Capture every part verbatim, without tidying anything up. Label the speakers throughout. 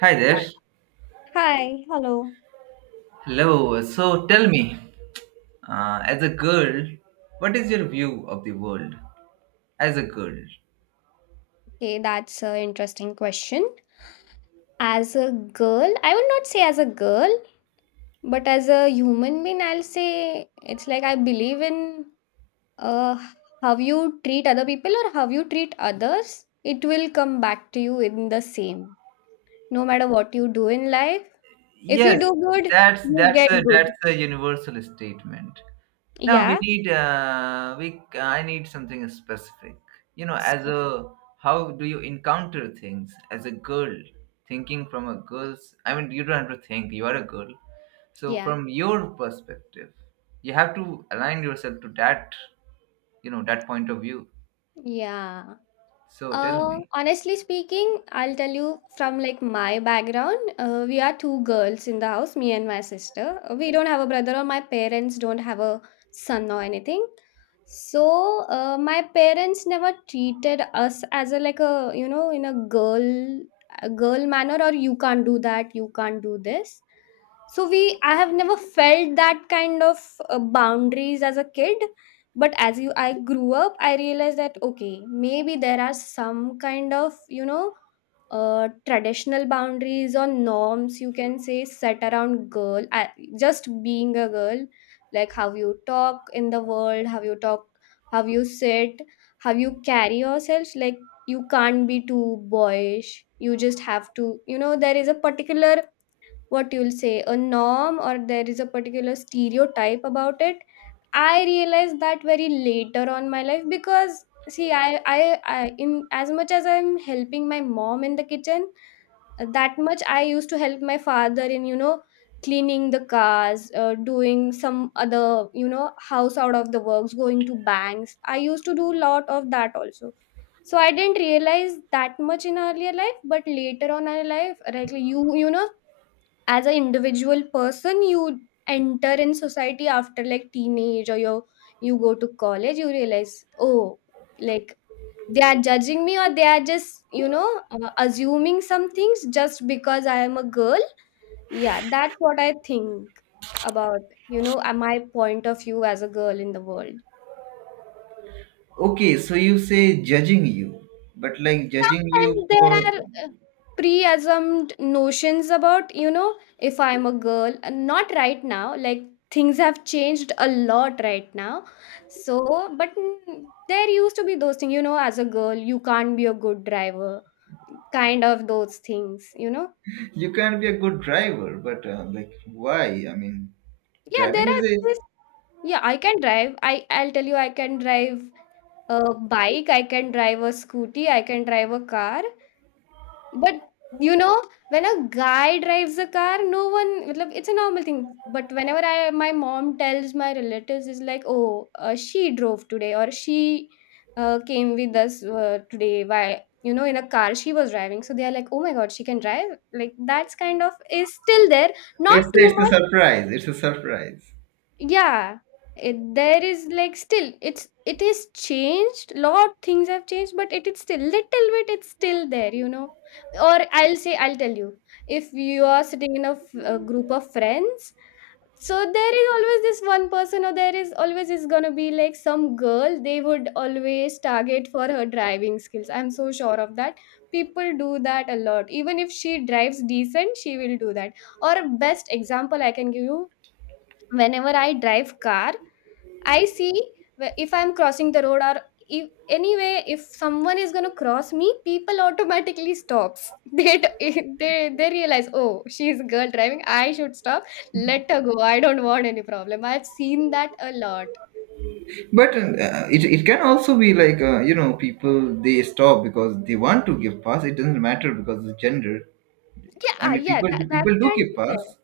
Speaker 1: Hi there.
Speaker 2: Hi. Hello.
Speaker 1: Hello. So tell me, uh, as a girl, what is your view of the world as a girl?
Speaker 2: Okay, that's an interesting question. As a girl, I would not say as a girl, but as a human being, I'll say it's like I believe in uh, how you treat other people or how you treat others. It will come back to you in the same. No matter what you do in life, if you
Speaker 1: Yes,
Speaker 2: do good,
Speaker 1: that's
Speaker 2: you
Speaker 1: that's
Speaker 2: get
Speaker 1: a that's
Speaker 2: good.
Speaker 1: a universal statement. Now we
Speaker 2: Yeah.
Speaker 1: need uh, we I need something specific. You know, as
Speaker 2: Spe-
Speaker 1: a How do you encounter things as a girl? Thinking from a girl's, I mean, you don't have to think. You are a girl, so
Speaker 2: Yeah.
Speaker 1: from your perspective, you have to align yourself to that, you know, that point of view.
Speaker 2: Yeah.
Speaker 1: So tell
Speaker 2: Uh,
Speaker 1: me.
Speaker 2: honestly speaking, I'll tell you from like my background, uh, we are two girls in the house, me and my sister. Uh, We don't have a brother, or my parents don't have a son or anything. So uh, my parents never treated us as a like a you know in a girl a girl manner, or you can't do that, you can't do this, so we I have never felt that kind of uh, boundaries as a kid, but as you I grew up I realized that okay maybe there are some kind of you know uh, traditional boundaries or norms you can say set around girl, uh, just being a girl. Like how you talk in the world, how you talk how you sit, how you carry yourself, like you can't be too boyish, you just have to you know there is a particular what you'll say a norm or there is a particular stereotype about it. I realized that very later on my life because see i i, I in as much as I'm helping my mom in the kitchen, uh, that much I used to help my father in you know cleaning the cars, uh, doing some other you know house out of the works, going to banks, I used to do lot of that also. So I didn't realize that much in earlier life, but later on in life, like you you know as an individual person, you enter in society after like teenage, or you you go to college you realize, oh, like they are judging me or they are just you know uh, assuming some things just because I am a girl. Yeah, that's what I think about, you know, uh, my point of view as a girl in the world.
Speaker 1: Okay, so you say judging you, but like judging you
Speaker 2: Sometimes there
Speaker 1: for?
Speaker 2: are uh, pre-assumed notions about, you know, if I'm a girl, and not right now, like things have changed a lot right now. So, but mm, there used to be those things, you know, as a girl, you can't be a good driver, kind of those things, you know.
Speaker 1: You can't be a good driver, but uh, like why? I mean,
Speaker 2: Yeah,
Speaker 1: driving
Speaker 2: there
Speaker 1: is
Speaker 2: are
Speaker 1: a—
Speaker 2: this, yeah, I can drive. I I'll tell you, I can drive a bike, I can drive a scooty, I can drive a car. But you know, when a guy drives a car, no one, मतलब, it's a normal thing. But whenever I, my mom tells my relatives, is like, oh, uh, she drove today, or she uh, came with us uh, today. Why, you know, in a car she was driving. So they are like, oh my god, she can drive. Like that's kind of is still there, not
Speaker 1: it's
Speaker 2: too
Speaker 1: it's a
Speaker 2: much.
Speaker 1: surprise. It's a surprise.
Speaker 2: Yeah, it, there is like still it's it is changed. Lot things have changed, but it is still little bit. It's still there, you know. Or I'll say I'll tell you if you are sitting in a, f- a group of friends. So there is always this one person, or there is always is gonna be like some girl. They would always target for her driving skills. I'm so sure of that. People do that a lot. Even if she drives decent, she will do that. Or best example I can give you. Whenever I drive car, I see wh- if I'm crossing the road or if anyway if someone is gonna cross me, people automatically stops. They d- they they realize, oh, she's a girl driving, I should stop. Let her go. I don't want any problem. I've seen that a lot.
Speaker 1: But uh, it it can also be like, uh, you know, people they stop because they want to give pass. It doesn't matter because of gender. I
Speaker 2: Yeah,
Speaker 1: mean,
Speaker 2: yeah,
Speaker 1: people
Speaker 2: that, that
Speaker 1: people do
Speaker 2: can
Speaker 1: give
Speaker 2: be
Speaker 1: pass.
Speaker 2: there.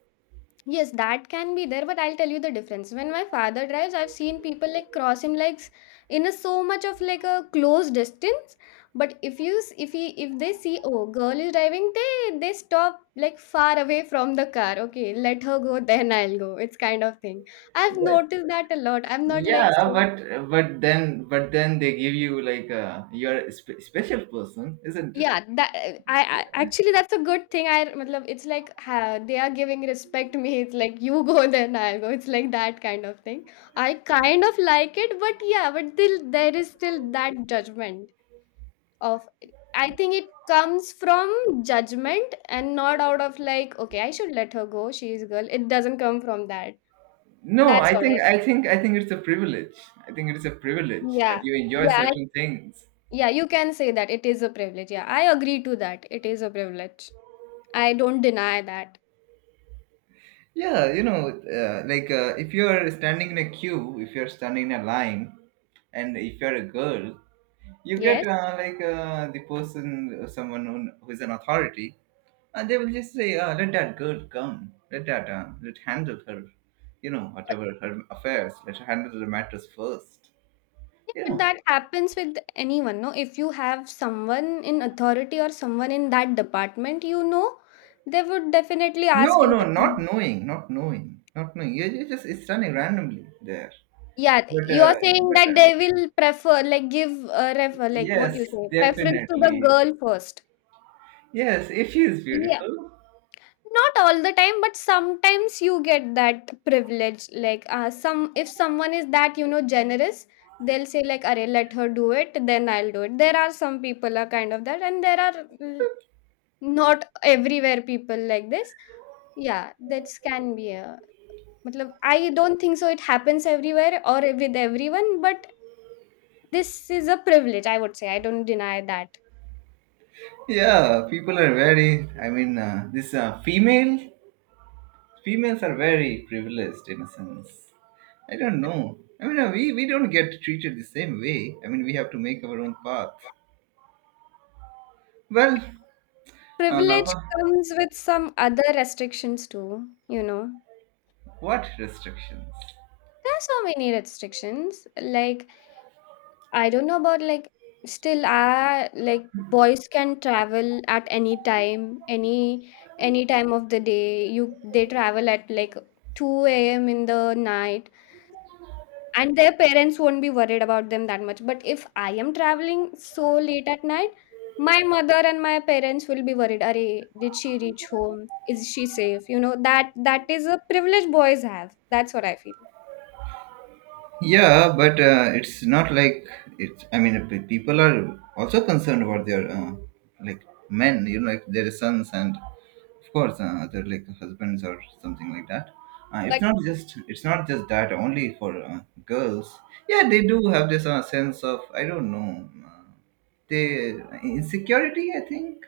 Speaker 2: Yes, that can be there, but I'll tell you the difference. When my father drives, I've seen people like cross him like s- in a so much of like a close distance. But if you s- if he if they see, oh, girl is driving, they they stop like far away from the car. Okay, let her go, then I'll go. It's kind of thing. I've
Speaker 1: But
Speaker 2: noticed that a lot. I'm not
Speaker 1: yeah,
Speaker 2: like so.
Speaker 1: but but then but then they give you like, uh, you're a spe- special person, isn't it?
Speaker 2: Yeah, that I I actually that's a good thing. I matlab it's like ha, they are giving respect to me. It's like you go then I'll go. It's like that kind of thing. I kind of like it, but yeah, but still there is still that judgment of I think it comes from judgment and not out of like, okay, I should let her go. She is a girl. It doesn't come from that.
Speaker 1: No,
Speaker 2: That's
Speaker 1: I
Speaker 2: what I
Speaker 1: think I
Speaker 2: think.
Speaker 1: think I think it's a privilege. I think it's a privilege that
Speaker 2: Yeah.
Speaker 1: you enjoy
Speaker 2: Yeah, I,
Speaker 1: certain things.
Speaker 2: yeah, you can say that it is a privilege. Yeah, I agree to that. It is a privilege. I don't deny that.
Speaker 1: Yeah, you know, uh, like uh, if you're standing in a queue, if you're standing in a line, and if you're a girl, you get,
Speaker 2: Yes.
Speaker 1: uh, like uh, the person, uh, someone who, who is an authority, and they will just say, uh, "Let that girl come. Let that— uh, let handle her, you know, whatever her affairs. Let her handle the matters first.
Speaker 2: Yeah,
Speaker 1: You
Speaker 2: but
Speaker 1: know?"
Speaker 2: that happens with anyone, no? If you have someone in authority or someone in that department, you know, they would definitely
Speaker 1: No,
Speaker 2: ask you
Speaker 1: no,
Speaker 2: to
Speaker 1: not
Speaker 2: come.
Speaker 1: knowing, not knowing, not knowing. You you just— it's running randomly there.
Speaker 2: Yeah,
Speaker 1: But
Speaker 2: you
Speaker 1: uh,
Speaker 2: are saying
Speaker 1: but
Speaker 2: that
Speaker 1: uh,
Speaker 2: they will prefer, like, give a refer, like what
Speaker 1: yes,
Speaker 2: you say, preference to the
Speaker 1: definitely.
Speaker 2: girl first.
Speaker 1: Yes, if she is
Speaker 2: Yeah,
Speaker 1: beautiful.
Speaker 2: not all the time, but sometimes you get that privilege. Like, uh, some if someone is that you know generous, they'll say like, "Arey, let her do it, then I'll do it." There are some people are kind of that, and there are not everywhere people like this. Yeah, that can be a matlab, I don't think so it happens everywhere or with everyone, but this is a privilege, I would say. I don't deny that.
Speaker 1: Yeah, people are very— I mean, uh, this uh, female females are very privileged in a sense. I don't know. I mean, uh, we we don't get treated the same way. I mean, we have to make our own path. Well, uh,
Speaker 2: Privilege
Speaker 1: wha-
Speaker 2: comes with some other restrictions too, you know.
Speaker 1: what restrictions?
Speaker 2: There are so many restrictions. Like I don't know about like still I like boys can travel at any time, any any time of the day. You they travel at like two a m in the night, and their parents won't be worried about them that much. But if I am traveling so late at night, my mother and my parents will be worried. Are did she reach home? Is she safe? You know that that is a privilege boys have. That's what I feel.
Speaker 1: Yeah, but uh, it's not like— it's— I mean, p- people are also concerned about their uh, like men, you know, like their sons and of course uh, their like husbands or something like that. Uh, it's
Speaker 2: But
Speaker 1: not just— it's not just that only for uh, girls. Yeah, they do have this uh, sense of, I don't know, uh, they insecurity, I think,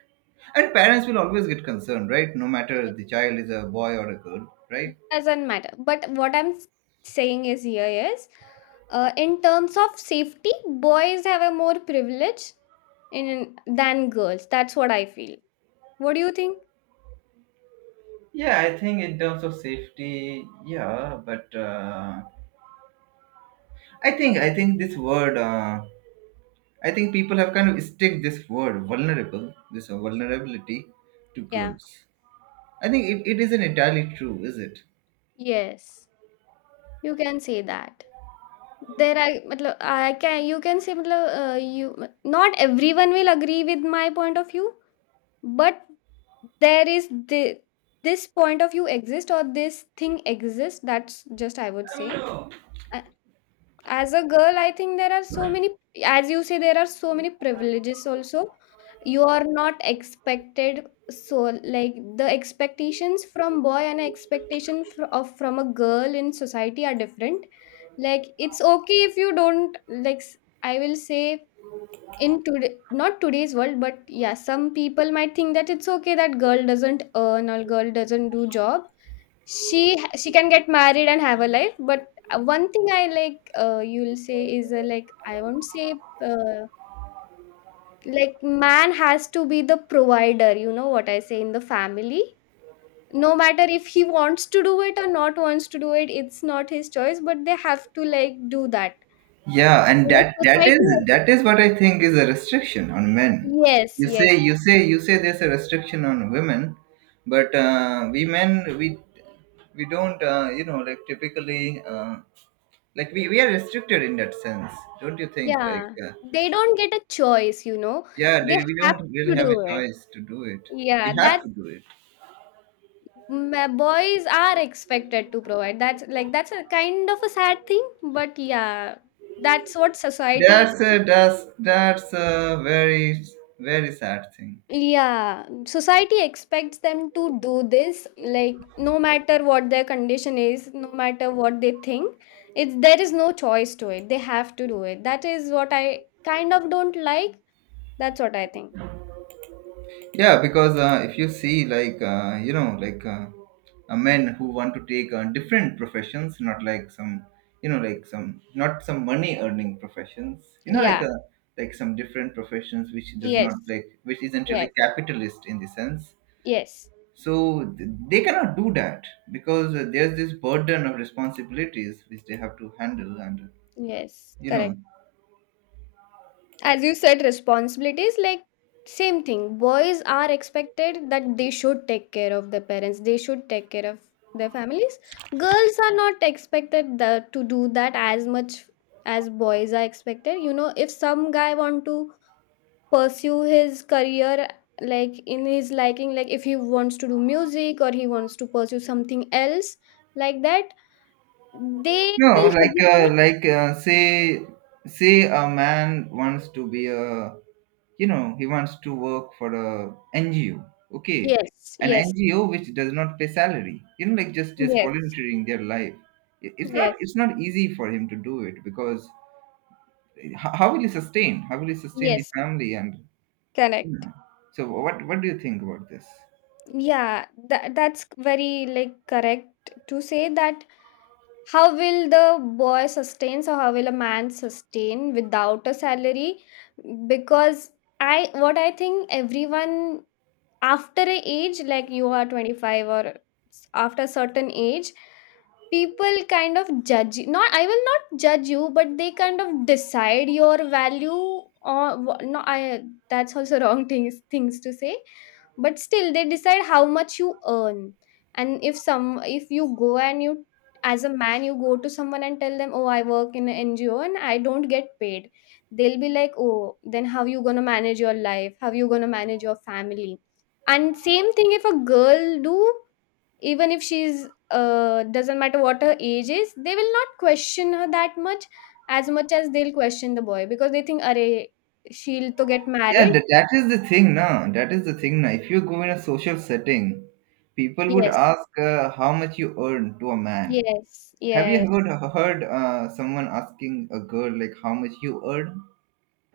Speaker 1: and parents will always get concerned, right? No matter
Speaker 2: yeah,
Speaker 1: the child is a boy or a girl, right?
Speaker 2: doesn't matter, but what I'm s- saying is here is uh, in terms of safety boys have a more privilege in than girls, that's what I feel. What do you think?
Speaker 1: Yeah, I think in terms of safety, yeah, but uh, I think, I think this word uh, I think people have kind of stick this word vulnerable, this uh, vulnerability to
Speaker 2: Yeah,
Speaker 1: girls. I think it, it isn't entirely true, is it?
Speaker 2: yes, you can say that there are matlab, I can you can say matlab, uh, you not everyone will agree with my point of view, but there is the, this point of view exists or this thing exists, that's just I would say. Uh, As a girl, I think there are so many, as you say, there are so many privileges also. You are not expected, so like the expectations from boy and expectation fr- of from a girl in society are different. Like it's okay if you don't like. s- I will say in today not today's world, but yeah, some people might think that it's okay that girl doesn't earn or girl doesn't do job, she ha- she can get married and have a life, but uh, one thing I like uh, you'll say is uh, like I won't say uh, like man has to be the provider, you know what I say, in the family, no matter if he wants to do it or not wants to do it, it's not his choice, but they have to like do that.
Speaker 1: Yeah, and
Speaker 2: In a
Speaker 1: that that is
Speaker 2: society,
Speaker 1: that is what I think is a restriction on men.
Speaker 2: yes,
Speaker 1: you say
Speaker 2: yes.
Speaker 1: you say you say there's a restriction on women, but uh, we men, we we don't uh, you know, like typically, uh, like we, we are restricted in that sense, don't you think? Like
Speaker 2: Yeah,
Speaker 1: uh,
Speaker 2: they don't get a choice, you know.
Speaker 1: yeah,
Speaker 2: They
Speaker 1: they- we
Speaker 2: have
Speaker 1: don't really
Speaker 2: to
Speaker 1: have a
Speaker 2: do it.
Speaker 1: choice to do it. We
Speaker 2: Yeah,
Speaker 1: have
Speaker 2: that
Speaker 1: to do it.
Speaker 2: ma- boys are expected to provide. That's like that's a kind of a sad thing, but yeah, that's what society
Speaker 1: that's
Speaker 2: expects.
Speaker 1: a that's that's a very very sad thing.
Speaker 2: Yeah, society expects them to do this, like no matter what their condition is, no matter what they think, it's there is no choice to it. They have to do it. That is what I kind of don't like. That's what I think.
Speaker 1: Yeah, because uh, if you see like, uh, you know like uh, uh, men who want to take uh, different professions, not like some, you know, like some— not some money earning professions, you know, like
Speaker 2: Yeah.
Speaker 1: uh like some different professions which does not,
Speaker 2: Yes.
Speaker 1: like, which isn't really
Speaker 2: Yes.
Speaker 1: capitalist in the sense.
Speaker 2: Yes.
Speaker 1: So th- they cannot do that because uh, there's this burden of responsibilities which they have to handle and
Speaker 2: Yes,
Speaker 1: you know.
Speaker 2: correct. As you said, responsibilities like same thing. Boys are expected that they should take care of their parents. They should take care of their families. Girls are not expected the, to do that as much as boys are expected. You know, if some guy want to pursue his career like in his liking, like if he wants to do music or he wants to pursue something else like that, they
Speaker 1: No
Speaker 2: will
Speaker 1: like uh,
Speaker 2: hesitate.
Speaker 1: like uh, say, say a man wants to be a, you know, he wants to work for a ngo, okay,
Speaker 2: Yes,
Speaker 1: an
Speaker 2: yes,
Speaker 1: ngo which does not pay salary, you know, like just— just
Speaker 2: yes,
Speaker 1: volunteering their life. I- it's— not
Speaker 2: yes.
Speaker 1: it's not easy for him to do it because h- how will he sustain, how will he sustain the
Speaker 2: Yes,
Speaker 1: family and you
Speaker 2: correct.
Speaker 1: know. So what what do you think about this?
Speaker 2: Yeah, that that's very like correct to say that how will the boy sustain or how will a man sustain without a salary? Because I what I think, everyone after a age like you are twenty-five or s- after certain age, people kind of judge you. Not, I will not judge you, but they kind of decide your value. Or wh- no I that's also wrong things things to say, but still they decide how much you earn. And if some if you go and you as a man, you go to someone and tell them, oh, I work in an NGO and I don't get paid, they'll be like, oh, then how you gonna manage your life, how you gonna manage your family. And same thing if a girl do, even if she's, uh doesn't matter what her age is, they will not question her that much as much as they'll question the boy, because they think are she'll to get
Speaker 1: Yeah,
Speaker 2: married.
Speaker 1: that, that is the thing now. That is the thing now. If you go in a social setting, people would
Speaker 2: Yes,
Speaker 1: ask, uh, how much you earn to a man.
Speaker 2: yes,
Speaker 1: Have you
Speaker 2: yes.
Speaker 1: ever heard uh, someone asking a girl like how much you earn?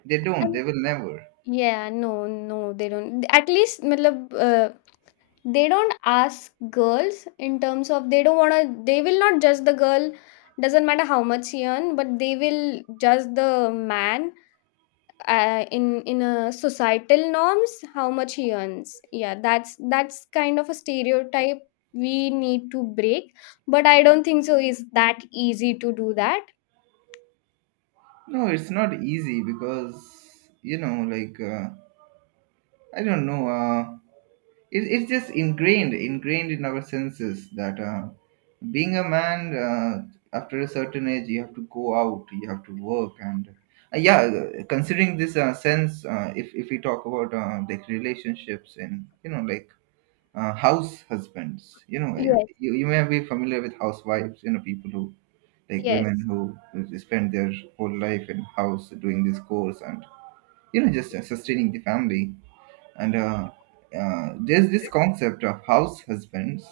Speaker 1: They don't.
Speaker 2: And
Speaker 1: They will never.
Speaker 2: yeah, no, no, they don't, at least matlab, uh, they don't ask girls in terms of, they don't want to, they will not judge the girl, doesn't matter how much he earn, but they will judge the man, uh, in in a societal norms how much he earns, yeah, that's that's kind of a stereotype we need to break. But I don't think so is that easy to do that.
Speaker 1: No, it's not easy because, you know, like, uh, I don't know. Uh, it, it's just ingrained ingrained in our senses that uh, being a man, uh, after a certain age you have to go out, you have to work, and uh, yeah, uh, considering this uh, sense, uh, if, if we talk about uh, like relationships and you know, like uh, house husbands, you know, uh,
Speaker 2: Yes,
Speaker 1: you, you may be familiar with housewives, you know, people who— like
Speaker 2: yes,
Speaker 1: women who who spend their whole life in house doing this course and you know, just uh, sustaining the family, and uh, uh, there's this concept of house husbands,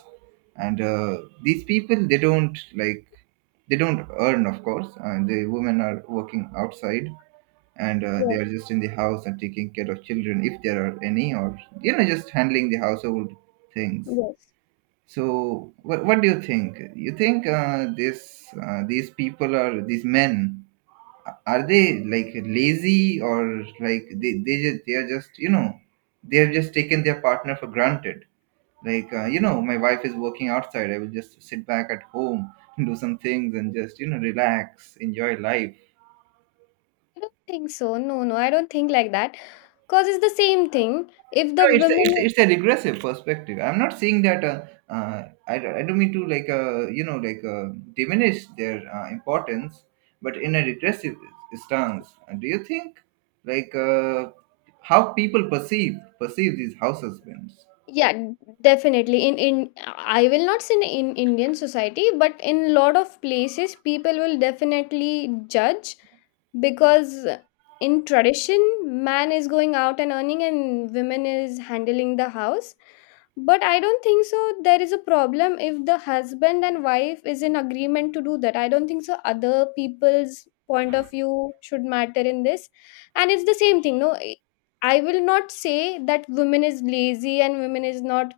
Speaker 1: and uh, these people they don't like— they don't earn, of course, and the women are working outside, and uh, they
Speaker 2: yes,
Speaker 1: are just in the house and taking care of children, if there are any, or you know, just handling the household things.
Speaker 2: yes.
Speaker 1: So what, what do you think? You think uh, this uh, these people, are these men, are they like lazy, or like they they just— they are just, you know, they have just taken their partner for granted, like uh, you know, my wife is working outside, I will just sit back at home and do some things and just, you know, relax, enjoy life.
Speaker 2: I don't think so. No, no, I don't think like that, cause it's the same thing if the
Speaker 1: No, it's a,
Speaker 2: women.
Speaker 1: it's a, it's a regressive perspective. I'm not saying that. Uh, uh, I, don't- I don't mean to, like, uh, you know like uh, diminish their uh, importance, but in a regressive stance. And do you think like, uh, how people perceive perceive these house husbands?
Speaker 2: Yeah, definitely in in, I will not say in Indian society, but in lot of places people will definitely judge. Because in tradition, man is going out and earning, and women is handling the house. But I don't think so there is a problem if the husband and wife is in agreement to do that. I don't think so other people's point of view should matter in this. And it's the same thing, no. I will not say that women is lazy and women is not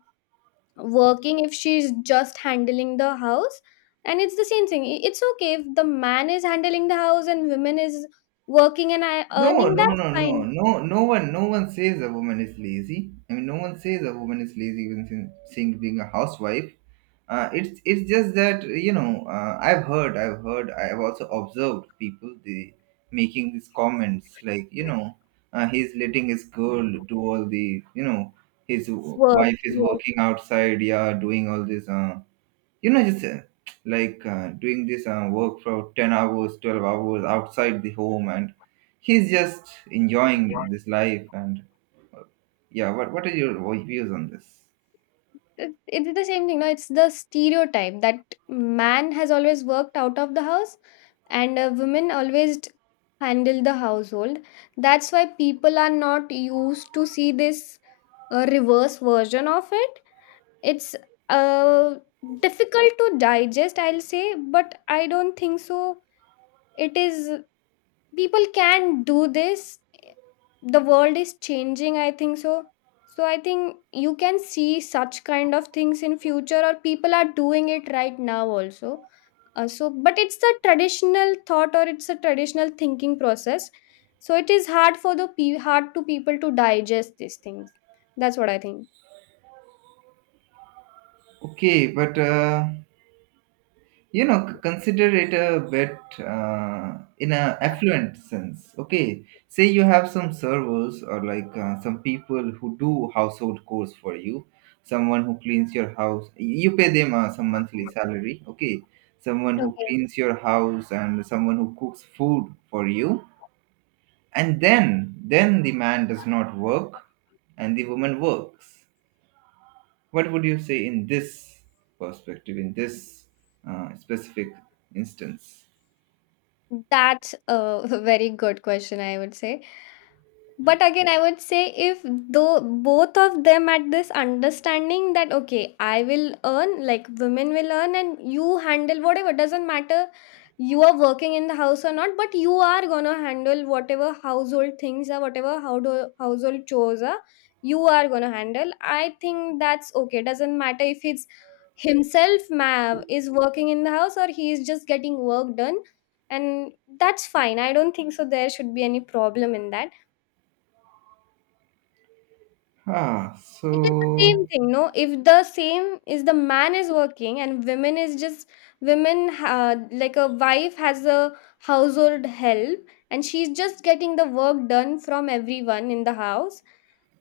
Speaker 2: working if she's just handling the house. And it's the same thing. I- It's okay if the man is handling the house and women is working and I-
Speaker 1: No,
Speaker 2: earning.
Speaker 1: no,
Speaker 2: That's
Speaker 1: no, no,
Speaker 2: fine.
Speaker 1: no, no one, no one says a woman is lazy. I mean, no one says a woman is lazy, even sin- saying, being a housewife. Uh, it's— it's just that, you know, uh, I've heard, I've heard, I've also observed people the— making these comments like, you know, uh, he's letting his girl do all the, you know, his w-
Speaker 2: Work.
Speaker 1: wife is
Speaker 2: Yes.
Speaker 1: working outside, yeah, doing all this. Uh, you know, just uh, like uh, doing this uh, work for ten hours, twelve hours outside the home, and he's just enjoying this life, and yeah, what, what are your views on this?
Speaker 2: It- It's the same thing. No, it's the stereotype that man has always worked out of the house and uh, women always t- handle the household. That's why people are not used to see this uh, reverse version of it. It's uh difficult to digest, I'll say, but I don't think so. It is, people can do this. The world is changing, I think so. So I think you can see such kind of things in future, or people are doing it right now also. Uh, so but it's a traditional thought, or it's a traditional thinking process. So it is hard for the pe- hard to people to digest these things. That's what I think.
Speaker 1: Okay, but uh, you know, c- consider it a bit, uh, in a affluent sense. Okay, say you have some servers or like uh, some people who do household chores for you, someone who cleans your house, you pay them uh, some monthly salary, okay, someone who
Speaker 2: Okay.
Speaker 1: cleans your house and someone who cooks food for you, and then then the man does not work and the woman works. What would you say in this perspective, in this uh, specific instance?
Speaker 2: That's a very good question, I would say. But again, I would say if though both of them at this understanding that okay, I will earn, like women will earn, and you handle whatever, doesn't matter. You are working in the house or not, but you are gonna handle whatever household things are, whatever household household chores are. You are gonna handle. I think that's okay. Doesn't matter if it's himself ma- is working in the house, or he is just getting work done, and that's fine. I don't think so there should be any problem in that.
Speaker 1: Ah,
Speaker 2: It is the
Speaker 1: so
Speaker 2: same thing, no, if the same is the man is working and women is just, women ha- like a wife has a household help and she's just getting the work done from everyone in the house.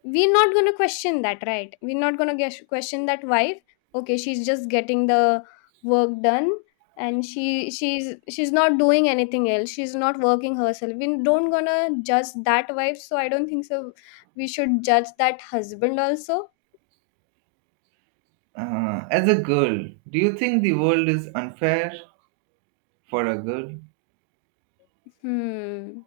Speaker 2: We're not going to question that, right? We're not going to question that wife. Okay, she's just getting the work done, and she she's she's not doing anything else, she's not working herself, we don't gonna judge that wife, so I don't think so we should judge that husband also.
Speaker 1: uh, as a girl, do you think the world is unfair for a girl?
Speaker 2: Hmm.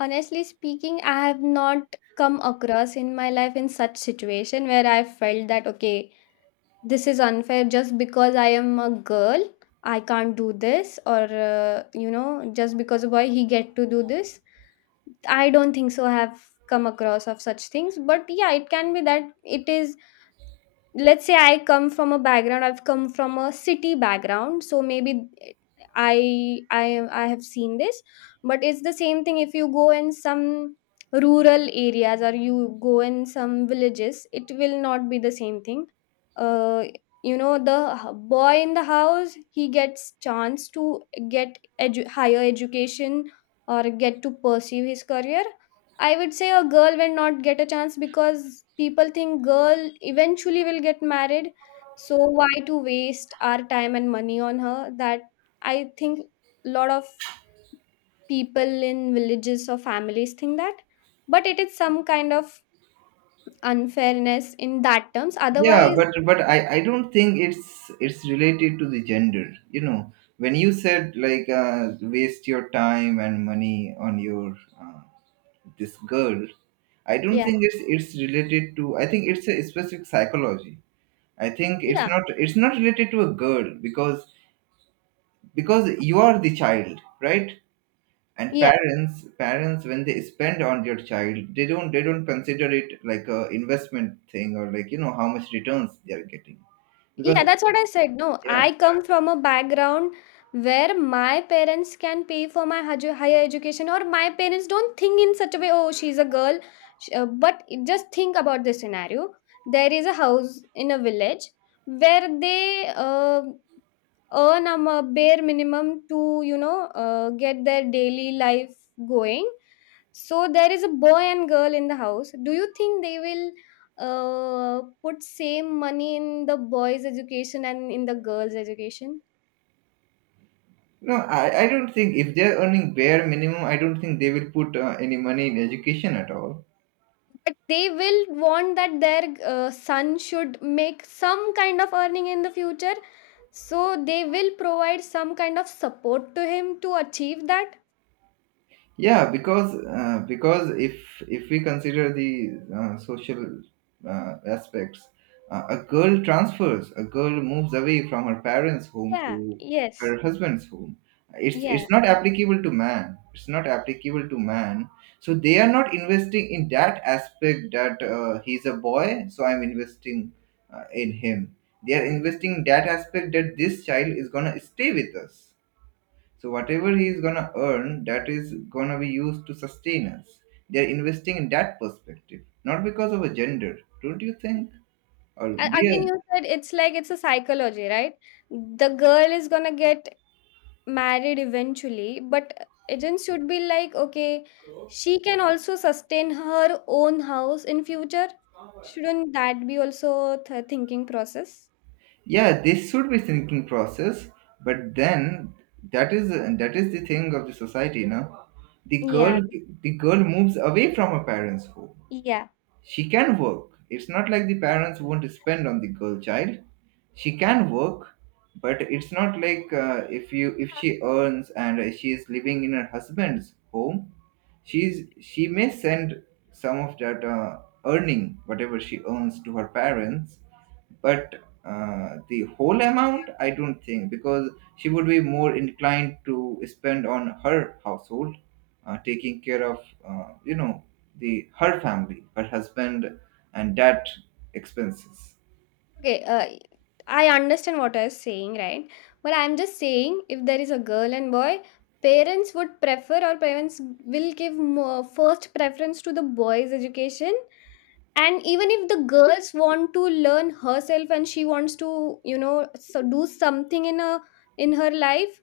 Speaker 2: Honestly speaking, I have not come across in my life in such situation where I felt that okay, this is unfair just because I am a girl I can't do this, or uh, you know just because a boy he get to do this. I don't think so I have come across of such things, but yeah, it can be that it is, let's say I come from a background, I've come from a city background, so maybe i i i have seen this. But it's the same thing, if you go in some rural areas or you go in some villages, it will not be the same thing. Uh you know the h- boy in the house, he gets chance to get edu- higher education, or get to pursue his career. I would say a girl will not get a chance, because people think girl eventually will get married. So why to waste our time and money on her? That, I think, lot of people in villages or families think that. But it is some kind of unfairness in that terms.
Speaker 1: Yeah,
Speaker 2: Otherwise,
Speaker 1: but but I, I don't think it's— it's related to the gender. You know, when you said like, uh, waste your time and money on your uh, this girl, I don't
Speaker 2: yeah,
Speaker 1: think it's— it's related to. I think it's a specific psychology. I think it's
Speaker 2: yeah,
Speaker 1: not, it's not related to a girl, because— because you are the child, right? And
Speaker 2: yeah.
Speaker 1: parents parents when they spend on their child, they don't, they don't consider it like a investment thing or, like, you know, how much returns they are getting, because—
Speaker 2: Yeah, that's what I said. No,
Speaker 1: yeah,
Speaker 2: I come from a background where my parents can pay for my haj- higher education, or my parents don't think in such a way, oh, she's a girl. Sh- uh, But just think about this scenario. There is a house in a village where they uh, earn um, a bare minimum to, you know uh, get their daily life going. So there is a boy and girl in the house, do you think they will uh, put same money in the boys education and in the girls education?
Speaker 1: no, i, I don't think if they're earning bare minimum, I don't think they will put uh, any money in education at all.
Speaker 2: But they will want that their uh, son should make some kind of earning in the future, so they will provide some kind of support to him to achieve that.
Speaker 1: Yeah, because uh, because if if we consider the uh, social uh, aspects, uh, a girl transfers a girl moves away from her parents' home
Speaker 2: Yeah,
Speaker 1: to
Speaker 2: yes,
Speaker 1: her husband's home. It's—
Speaker 2: yeah.
Speaker 1: it's not applicable to man, it's not applicable to man. So they are not investing in that aspect that, uh, he's a boy, so I'm investing uh, in him. They are investing in that aspect that this child is going to stay with us, so whatever he is gonna earn, that is gonna be used to sustain us. They are investing in that perspective, not because of a gender, don't you think? Or
Speaker 2: A again,
Speaker 1: yeah,
Speaker 2: you said it's like it's a psychology, right? The girl is gonna get married eventually, but agents should be like, okay, she can also sustain her own house in future. Shouldn't that be also th- thinking process?
Speaker 1: yeah, this should be thinking process, but then that is— that is the thing of the society, no? The
Speaker 2: Yeah,
Speaker 1: girl— the girl moves away from her parents' home.
Speaker 2: yeah,
Speaker 1: She can work. It's not like the parents won't spend on the girl child. She can work, but it's not like, uh, if you— if
Speaker 2: yeah.
Speaker 1: she earns and uh, she is living in her husband's home, she's, she may send some of that uh, earning, whatever she earns, to her parents, but uh, the whole amount, I don't think, because she would be more inclined to spend on her household, uh, taking care of, uh, you know, the— her family, her husband, and that expenses.
Speaker 2: Okay, uh, I understand what I was saying, right? But I'm just saying, if there is a girl and boy, parents would prefer, or parents will give more first preference to the boy's education, and even if the girls want to learn herself and she wants to, you know so do something in a in her life,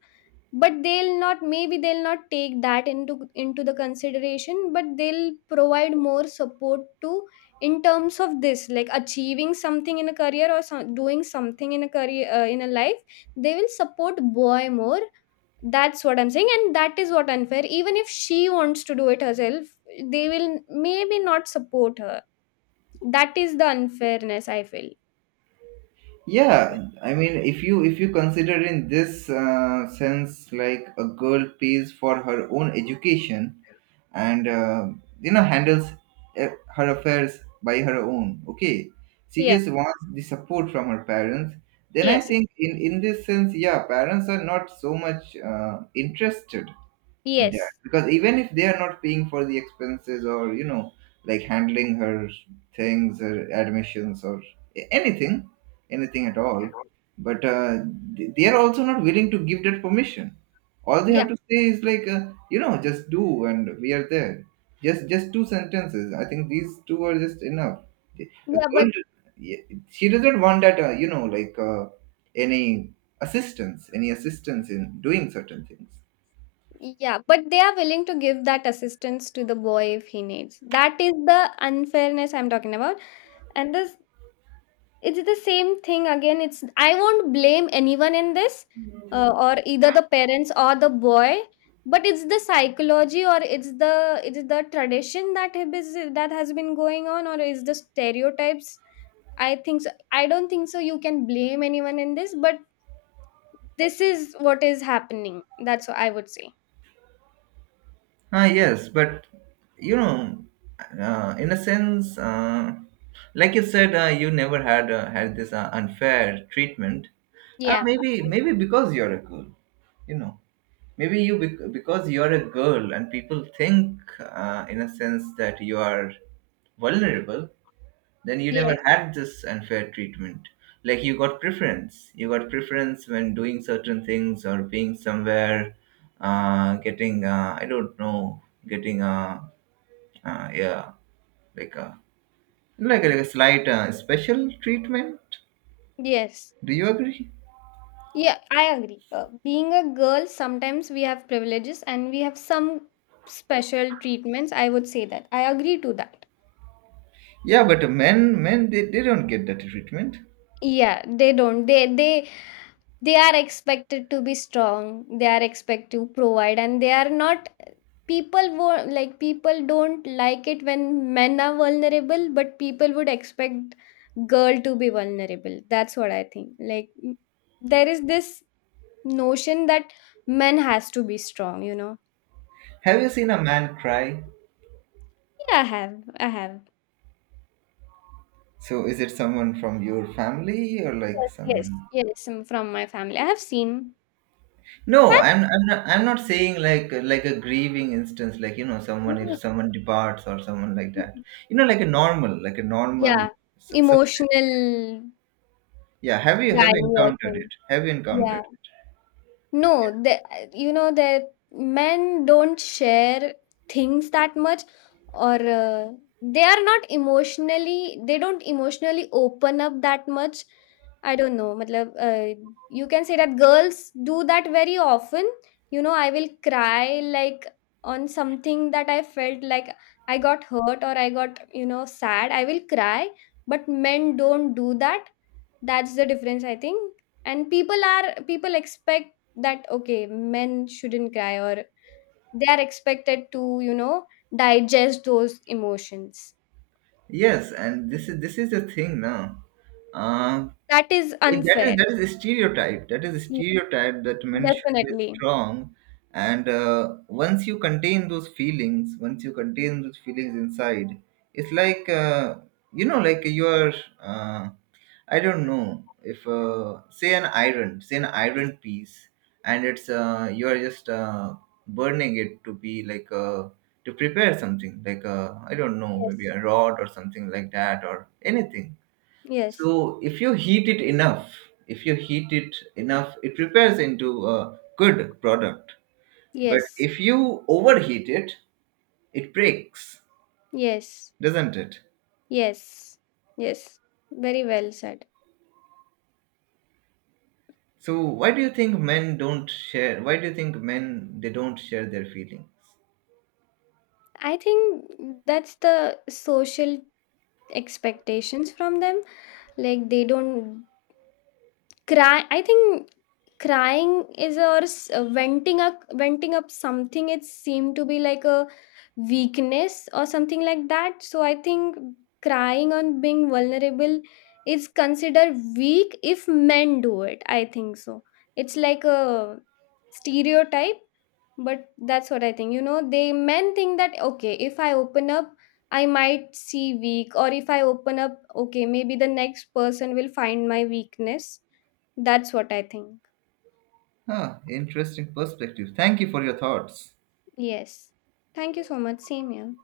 Speaker 2: but they'll not maybe they'll not take that into into the consideration, but they'll provide more support to, in terms of this like achieving something in a career, or some, doing something in a career, uh, in a life, they will support boy more. That's what I'm saying, and that is what unfair. Even if she wants to do it herself, they will maybe not support her. That is the unfairness I feel.
Speaker 1: Yeah, I mean, if you— if you consider in this uh, sense, like a girl pays for her own education and uh, you know, handles uh, her affairs by her own, okay, she
Speaker 2: Yeah.
Speaker 1: just wants the support from her parents, then I
Speaker 2: Yes.
Speaker 1: think in in this sense, yeah, parents are not so much uh, interested in that,
Speaker 2: Yes.
Speaker 1: because even if they are not paying for the expenses, or, you know, like handling her things, her admissions, or a- anything, anything at all, but uh, th- they are also not willing to give that permission. All they
Speaker 2: Yeah.
Speaker 1: have to say is like, uh, you know, just do and we are there. Just— just two sentences, I think, these two are just enough. A
Speaker 2: Yeah, but
Speaker 1: girl— yeah, she doesn't want that, uh, you know like uh, any assistance, any assistance in doing certain things.
Speaker 2: yeah, but they are willing to give that assistance to the boy if he needs. That is the unfairness I'm talking about. And this it's the same thing again. It's I won't blame anyone in this, uh, or either the parents or the boy. But it's the psychology, or it's the it's the tradition that have is that has been going on, or is the stereotypes, I think so. I don't think so you can blame anyone in this, but this is what is happening. That's what I would say.
Speaker 1: Ah, yes, but you know, uh, in a sense, uh, like you said, uh, you never had uh, had this uh, unfair treatment. Uh,
Speaker 2: Yeah.
Speaker 1: maybe, maybe because you're a girl, you know, maybe you bec- because you're a girl, and people think, uh, in a sense, that you are vulnerable, then you never
Speaker 2: Yes.
Speaker 1: had this unfair treatment. Like you got preference, you got preference when doing certain things, or being somewhere, uh getting, uh I don't know, getting uh, uh yeah, like a— like a, like a slight uh, special treatment.
Speaker 2: Yes.
Speaker 1: Do you agree?
Speaker 2: Yeah, I agree. Uh, being a girl, sometimes we have privileges and we have some special treatments. I would say that. I agree to that.
Speaker 1: Yeah, but men, men they, they don't get that treatment.
Speaker 2: Yeah, they don't. They they they are expected to be strong, they are expected to provide, and they are not, people wo- like people don't like it when men are vulnerable, but people would expect girl to be vulnerable. That's what I think, like, m- there is this notion that men has to be strong, you know.
Speaker 1: Have you seen a man cry?
Speaker 2: Yeah, I have. I have.
Speaker 1: So is it someone from your family or like
Speaker 2: Yes,
Speaker 1: someone—
Speaker 2: yes, yes. Um, from my family I have seen.
Speaker 1: no,
Speaker 2: i've
Speaker 1: I'm— I'm not, I'm not saying like— like a grieving instance, like, you know, someone, if
Speaker 2: seen,
Speaker 1: someone departs or someone like that. You know, like a normal, like a normal.
Speaker 2: yeah.
Speaker 1: So, so,
Speaker 2: Emotional
Speaker 1: yeah, have you— have you
Speaker 2: crying, you're
Speaker 1: encountered
Speaker 2: saying?
Speaker 1: it? Have you
Speaker 2: Yeah.
Speaker 1: encountered?
Speaker 2: No, the you know, the men don't share things that much, or uh, they are not emotionally. They don't emotionally open up that much. I don't know. Matlab, Uh, you can say that girls do that very often. You know, I will cry like on something that I felt like I got hurt, or I got, you know sad. I will cry, but men don't do that. That's the difference, I think. And people are people expect that okay men shouldn't cry, or they are expected to, you know digest those emotions.
Speaker 1: Yes, and this is— this is the thing now. Uh,
Speaker 2: That is
Speaker 1: it- that is—
Speaker 2: unfair.
Speaker 1: that is a stereotype, that is a
Speaker 2: Yeah,
Speaker 1: stereotype that men should be
Speaker 2: definitely.
Speaker 1: strong, and uh, once you contain those feelings, once you contain those feelings inside, it's like, uh, you know, like you are, uh, I don't know, if uh, say an iron, say an iron piece, and it's, uh, you are just uh, burning it to be like, uh, to prepare something like, uh, I don't know, maybe
Speaker 2: Yes,
Speaker 1: a rod or something like that, or anything.
Speaker 2: yes,
Speaker 1: So if you heat it enough, if you heat it enough, it prepares into a good product. But
Speaker 2: yes,
Speaker 1: if you overheat it, it breaks,
Speaker 2: yes,
Speaker 1: doesn't it?
Speaker 2: yes, yes, very well said.
Speaker 1: So why do you think men don't share? Why do you think men they don't share their feelings?
Speaker 2: I think that's the social expectations from them, like they don't cry. I think crying is, or s- uh, venting up venting up something, it seemed to be like a weakness or something like that. So I think crying on being vulnerable is considered weak if men do it, I think so, it's like a stereotype. But that's what I think, you know, they men think that okay if I open up I might see weak, or if I open up okay maybe the next person will find my weakness. That's what I think.
Speaker 1: Huh, interesting perspective. Thank you for your thoughts.
Speaker 2: Yes. Thank you so much. Same here.